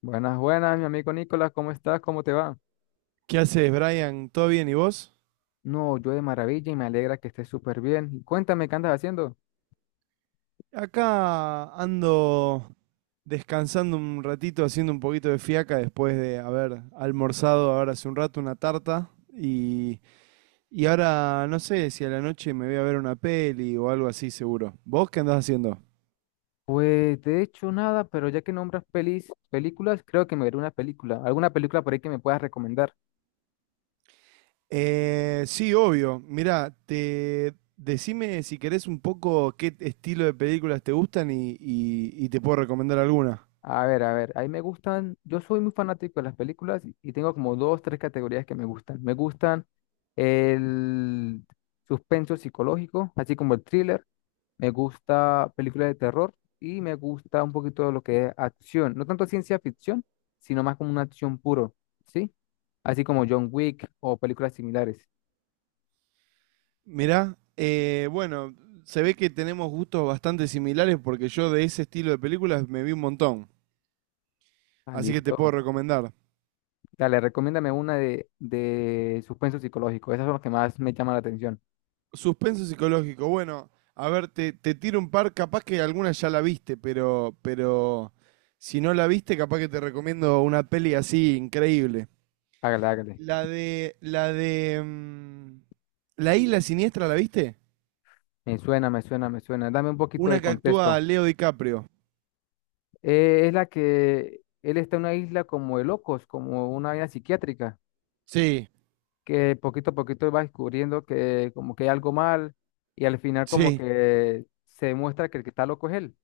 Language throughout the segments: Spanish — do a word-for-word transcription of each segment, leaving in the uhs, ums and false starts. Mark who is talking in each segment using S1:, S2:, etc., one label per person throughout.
S1: Buenas, buenas, mi amigo Nicolás, ¿cómo estás? ¿Cómo te va?
S2: ¿Qué haces, Brian? ¿Todo bien? ¿Y vos?
S1: No, yo de maravilla y me alegra que estés súper bien. Y cuéntame, ¿qué andas haciendo?
S2: Acá ando descansando un ratito, haciendo un poquito de fiaca después de haber almorzado ahora hace un rato una tarta. Y, y ahora no sé si a la noche me voy a ver una peli o algo así, seguro. ¿Vos qué andás haciendo?
S1: Pues de hecho nada, pero ya que nombras pelis, películas, creo que me veré una película, alguna película por ahí que me puedas recomendar.
S2: Eh, sí, obvio. Mirá, te decime si querés un poco qué estilo de películas te gustan y, y- y te puedo recomendar alguna.
S1: A ver, a ver, ahí me gustan, yo soy muy fanático de las películas y y tengo como dos, tres categorías que me gustan. Me gustan el suspenso psicológico, así como el thriller. Me gusta películas de terror y me gusta un poquito de lo que es acción. No tanto ciencia ficción, sino más como una acción puro, ¿sí? Así como John Wick o películas similares.
S2: Mirá, eh, bueno, se ve que tenemos gustos bastante similares porque yo de ese estilo de películas me vi un montón.
S1: Ah,
S2: Así que te puedo
S1: listo.
S2: recomendar.
S1: Dale, recomiéndame una de, de suspenso psicológico. Esas son las que más me llaman la atención.
S2: Suspenso psicológico. Bueno, a ver, te, te tiro un par. Capaz que alguna ya la viste, pero, pero si no la viste, capaz que te recomiendo una peli así increíble.
S1: Hágale, hágale.
S2: La de, la de, mm, La Isla Siniestra, ¿la viste?
S1: Me suena, me suena, me suena. Dame un poquito de
S2: Una que actúa
S1: contexto.
S2: Leo DiCaprio.
S1: Eh, es la que él está en una isla como de locos, como una isla psiquiátrica.
S2: Sí,
S1: Que poquito a poquito va descubriendo que como que hay algo mal y al final como
S2: sí,
S1: que se demuestra que el que está loco es él.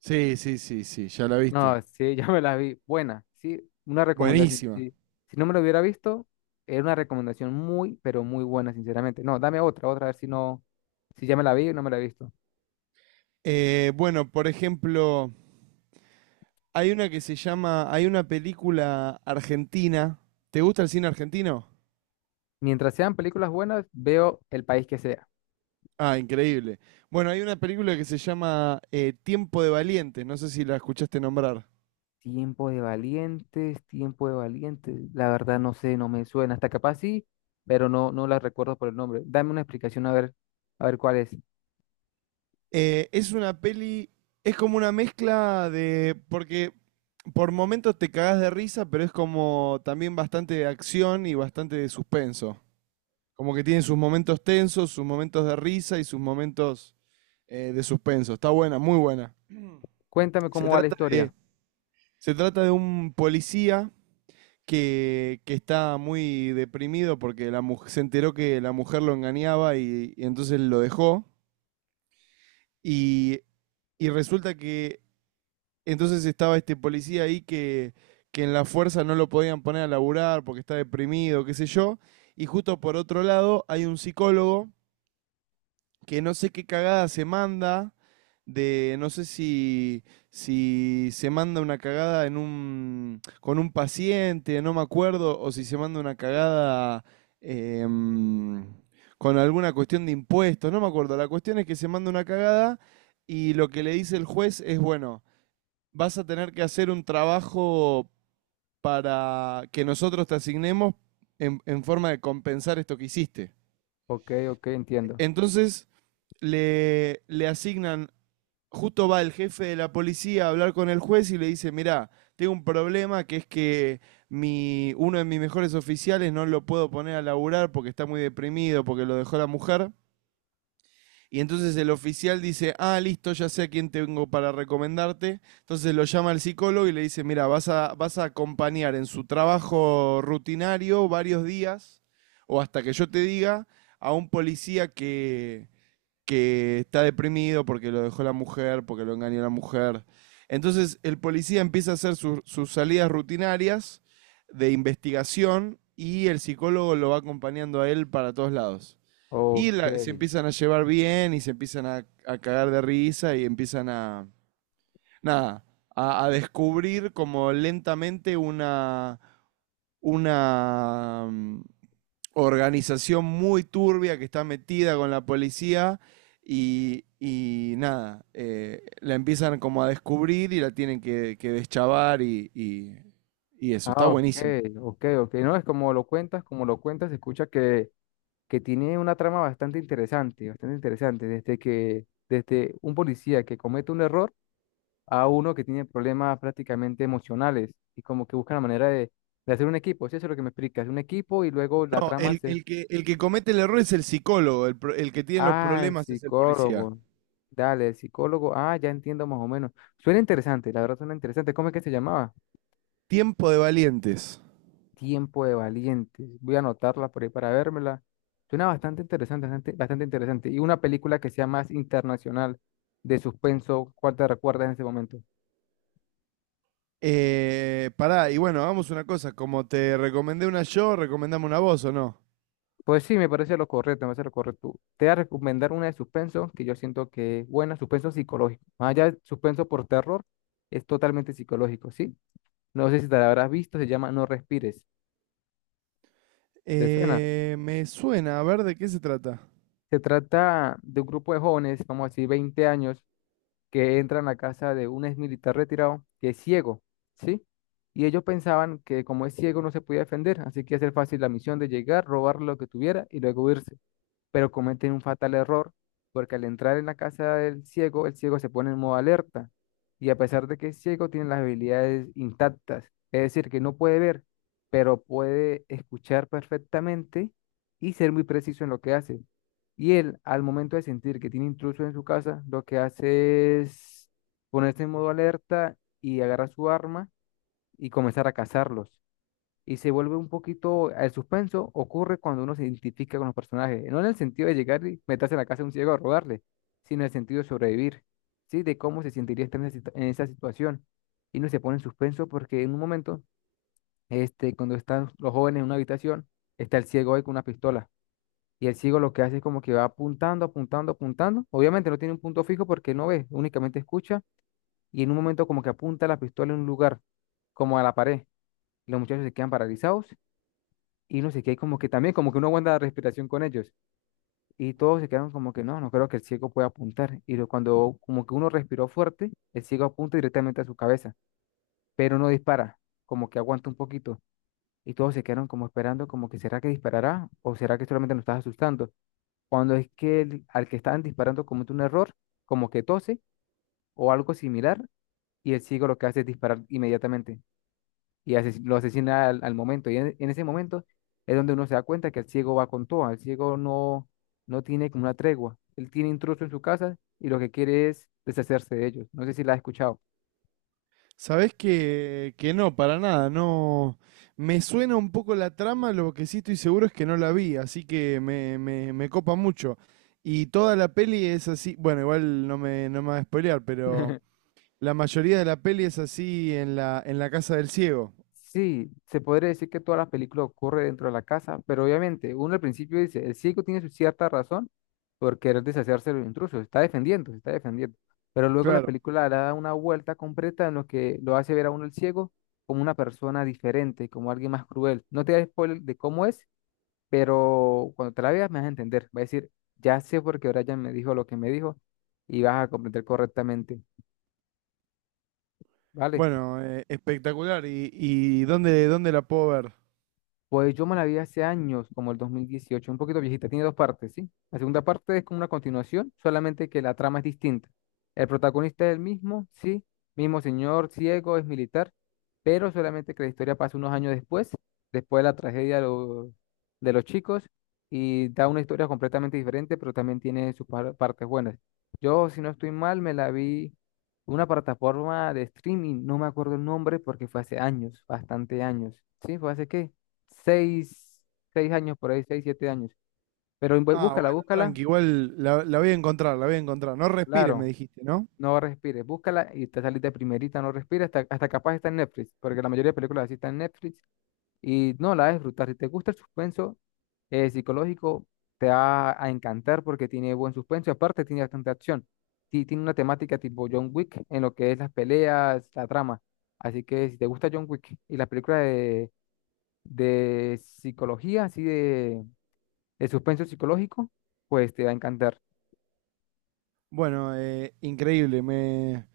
S2: sí, sí, sí, sí, ya la viste.
S1: No, sí, ya me la vi. Buena, sí, una recomendación.
S2: Buenísima.
S1: Sí. Si no me lo hubiera visto, era una recomendación muy, pero muy buena, sinceramente. No, dame otra, otra, a ver si no, si ya me la vi o no me la he visto.
S2: Eh, bueno, por ejemplo, hay una que se llama, hay una película argentina. ¿Te gusta el cine argentino?
S1: Mientras sean películas buenas, veo el país que sea.
S2: Ah, increíble. Bueno, hay una película que se llama eh, Tiempo de Valientes, no sé si la escuchaste nombrar.
S1: Tiempo de valientes, tiempo de valientes. La verdad no sé, no me suena. Hasta capaz sí, pero no, no la recuerdo por el nombre. Dame una explicación a ver, a ver cuál es.
S2: Eh, es una peli, es como una mezcla de, porque por momentos te cagás de risa, pero es como también bastante de acción y bastante de suspenso. Como que tiene sus momentos tensos, sus momentos de risa y sus momentos eh, de suspenso. Está buena, muy buena.
S1: Cuéntame
S2: Se
S1: cómo va la
S2: trata de,
S1: historia.
S2: Se trata de un policía que, que está muy deprimido porque la mu- se enteró que la mujer lo engañaba y, y entonces lo dejó. Y, y resulta que entonces estaba este policía ahí que, que en la fuerza no lo podían poner a laburar porque está deprimido, qué sé yo. Y justo por otro lado hay un psicólogo que no sé qué cagada se manda, de no sé si, si se manda una cagada en un, con un paciente, no me acuerdo, o si se manda una cagada em, con alguna cuestión de impuestos, no me acuerdo. La cuestión es que se manda una cagada y lo que le dice el juez es, bueno, vas a tener que hacer un trabajo para que nosotros te asignemos en, en forma de compensar esto que hiciste.
S1: Ok, ok, entiendo.
S2: Entonces le, le asignan, justo va el jefe de la policía a hablar con el juez y le dice, mirá, tengo un problema que es que mi, uno de mis mejores oficiales no lo puedo poner a laburar porque está muy deprimido, porque lo dejó la mujer. Y entonces el oficial dice, ah, listo, ya sé a quién tengo para recomendarte. Entonces lo llama al psicólogo y le dice, mira, vas a, vas a acompañar en su trabajo rutinario varios días o hasta que yo te diga a un policía que, que está deprimido porque lo dejó la mujer, porque lo engañó la mujer. Entonces el policía empieza a hacer sus- sus salidas rutinarias de investigación y el psicólogo lo va acompañando a él para todos lados. Y
S1: Ok.
S2: la- se empiezan a llevar bien y se empiezan a, a cagar de risa y empiezan a, nada, a, a descubrir como lentamente una, una mm, organización muy turbia que está metida con la policía y, y nada, eh, la empiezan como a descubrir y la tienen que, que deschavar y, y- y eso, está
S1: Ah, ok,
S2: buenísimo.
S1: ok, ok. No, es como lo cuentas, como lo cuentas, se escucha que, que tiene una trama bastante interesante, bastante interesante. Desde que, desde un policía que comete un error a uno que tiene problemas prácticamente emocionales y como que busca la manera de, de hacer un equipo. Sí, eso es lo que me explicas, un equipo y luego la
S2: No,
S1: trama
S2: el,
S1: se...
S2: el que, el que comete el error es el psicólogo, el, pro- el que tiene los
S1: Ah, el
S2: problemas es el policía.
S1: psicólogo. Dale, el psicólogo. Ah, ya entiendo más o menos. Suena interesante, la verdad suena interesante. ¿Cómo es que se llamaba?
S2: Tiempo de valientes.
S1: Tiempo de Valientes. Voy a anotarla por ahí para vérmela. Suena bastante interesante, bastante, bastante interesante. Y una película que sea más internacional de suspenso, ¿cuál te recuerdas en ese momento?
S2: Eh, pará, y bueno, hagamos una cosa, como te recomendé una yo, recomendame una vos o no.
S1: Pues sí, me parece lo correcto, me parece lo correcto. Te voy a recomendar una de suspenso que yo siento que es buena, suspenso psicológico. Más allá de suspenso por terror, es totalmente psicológico, ¿sí? No sé si te la habrás visto, se llama No Respires. ¿Te suena?
S2: Eh, me suena, a ver de qué se trata.
S1: Se trata de un grupo de jóvenes, vamos a decir veinte años, que entran a casa de un ex militar retirado que es ciego, ¿sí? Y ellos pensaban que como es ciego no se podía defender, así que hacer fácil la misión de llegar, robar lo que tuviera y luego irse. Pero cometen un fatal error porque al entrar en la casa del ciego, el ciego se pone en modo alerta y a pesar de que es ciego, tiene las habilidades intactas, es decir, que no puede ver, pero puede escuchar perfectamente y ser muy preciso en lo que hace. Y él, al momento de sentir que tiene intruso en su casa, lo que hace es ponerse en modo alerta y agarra su arma y comenzar a cazarlos y se vuelve un poquito, el suspenso ocurre cuando uno se identifica con los personajes, no en el sentido de llegar y meterse en la casa de un ciego a robarle, sino en el sentido de sobrevivir, ¿sí? De cómo se sentiría estar en esa, situ- en esa situación. Y uno se pone en suspenso porque en un momento, este, cuando están los jóvenes en una habitación, está el ciego ahí con una pistola. Y el ciego lo que hace es como que va apuntando, apuntando, apuntando. Obviamente no tiene un punto fijo porque no ve, únicamente escucha. Y en un momento como que apunta la pistola en un lugar, como a la pared. Los muchachos se quedan paralizados y no sé qué, como que también, como que uno aguanta la respiración con ellos. Y todos se quedaron como que no, no creo que el ciego pueda apuntar. Y lo- cuando como que uno respiró fuerte, el ciego apunta directamente a su cabeza, pero no dispara, como que aguanta un poquito. Y todos se quedaron como esperando, como que será que disparará o será que solamente nos estás asustando. Cuando es que el- al que estaban disparando comete un error, como que tose o algo similar, y el ciego lo que hace es disparar inmediatamente. Y ases- lo asesina al, al momento. Y en, en ese momento es donde uno se da cuenta que el ciego va con todo, el ciego no, no tiene como una tregua, él tiene intrusos en su casa y lo que quiere es deshacerse de ellos. No sé si la has escuchado.
S2: Sabés que, que no, para nada, no. Me suena un poco la trama, lo que sí estoy seguro es que no la vi, así que me, me, me copa mucho. Y toda la peli es así, bueno, igual no me, no me va a spoilear, pero la mayoría de la peli es así en la, en la casa del ciego,
S1: Sí, se podría decir que toda la película ocurre dentro de la casa, pero obviamente uno al principio dice, el ciego tiene su cierta razón por querer deshacerse de los intrusos, se está defendiendo, se está defendiendo, pero luego la
S2: claro.
S1: película le da una vuelta completa en lo que lo hace ver a uno el ciego como una persona diferente, como alguien más cruel. No te da spoiler de cómo es, pero cuando te la veas me vas a entender, va a decir, ya sé por qué Brian me dijo lo que me dijo y vas a comprender correctamente, ¿vale?
S2: Bueno, eh, espectacular. ¿Y, y dónde, dónde la puedo ver?
S1: Pues yo me la vi hace años, como el dos mil dieciocho un poquito viejita, tiene dos partes, ¿sí? La segunda parte es como una continuación, solamente que la trama es distinta. El protagonista es el mismo, sí, mismo señor ciego, es militar, pero solamente que la historia pasa unos años después, después de la tragedia de los, de los chicos, y da una historia completamente diferente, pero también tiene sus par- partes buenas. Yo, si no estoy mal, me la vi en una plataforma de streaming, no me acuerdo el nombre porque fue hace años, bastante años, ¿sí? Fue hace qué seis, seis años por ahí, seis, siete años. Pero bu-
S2: Ah,
S1: búscala,
S2: bueno,
S1: búscala,
S2: tranqui, igual la, la voy a encontrar, la voy a encontrar. No respires, me
S1: claro,
S2: dijiste, ¿no?
S1: no respires, búscala y te salís de primerita, no respires, hasta, hasta capaz está en Netflix, porque la mayoría de películas así están en Netflix y no la vas a disfrutar. Si te gusta el suspenso eh, psicológico, te va a encantar porque tiene buen suspenso y aparte tiene bastante acción. Sí, tiene una temática tipo John Wick en lo que es las peleas, la trama. Así que si te gusta John Wick y las películas de, de psicología, así de el suspenso psicológico, pues te va a encantar.
S2: Bueno, eh, increíble, me,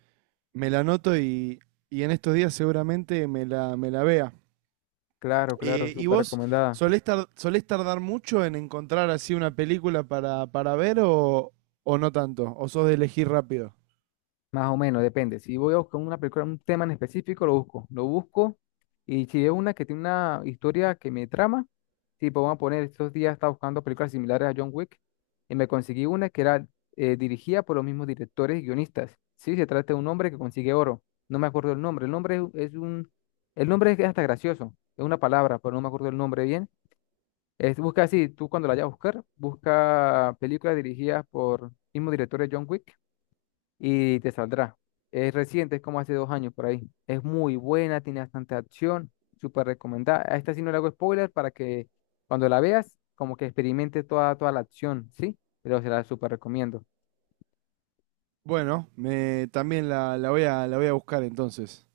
S2: me la anoto y, y en estos días seguramente me la, me la vea.
S1: Claro, claro,
S2: Eh, ¿y
S1: súper
S2: vos
S1: recomendada.
S2: solés, tar- solés tardar mucho en encontrar así una película para, para ver o, o no tanto? ¿O sos de elegir rápido?
S1: Más o menos, depende. Si voy a buscar una película, un tema en específico, lo busco. Lo busco. Y si es una que tiene una historia que me trama, tipo, vamos a poner, estos días estaba buscando películas similares a John Wick y me conseguí una que era eh, dirigida por los mismos directores y guionistas. Sí, se trata de un hombre que consigue oro. No me acuerdo el nombre. El nombre es es un... El nombre es hasta gracioso. Es una palabra, pero no me acuerdo el nombre bien. Es, busca así, tú cuando la vayas a buscar, busca películas dirigidas por mismo director de John Wick y te saldrá. Es reciente, es como hace dos años por ahí. Es muy buena, tiene bastante acción, súper recomendada. A esta sí no le hago spoiler para que cuando la veas, como que experimente toda, toda la acción, ¿sí? Pero se la súper recomiendo.
S2: Bueno, me, también la, la voy a, la voy a buscar entonces.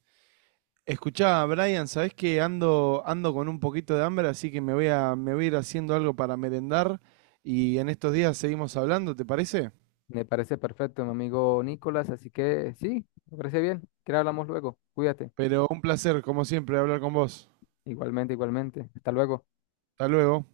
S2: Escuchá, Brian, sabés que ando, ando con un poquito de hambre, así que me voy a, me voy a ir haciendo algo para merendar y en estos días seguimos hablando, ¿te parece?
S1: Me parece perfecto, mi amigo Nicolás, así que sí, me parece bien. Que hablamos luego. Cuídate.
S2: Pero un placer, como siempre, hablar con vos.
S1: Igualmente, igualmente. Hasta luego.
S2: Hasta luego.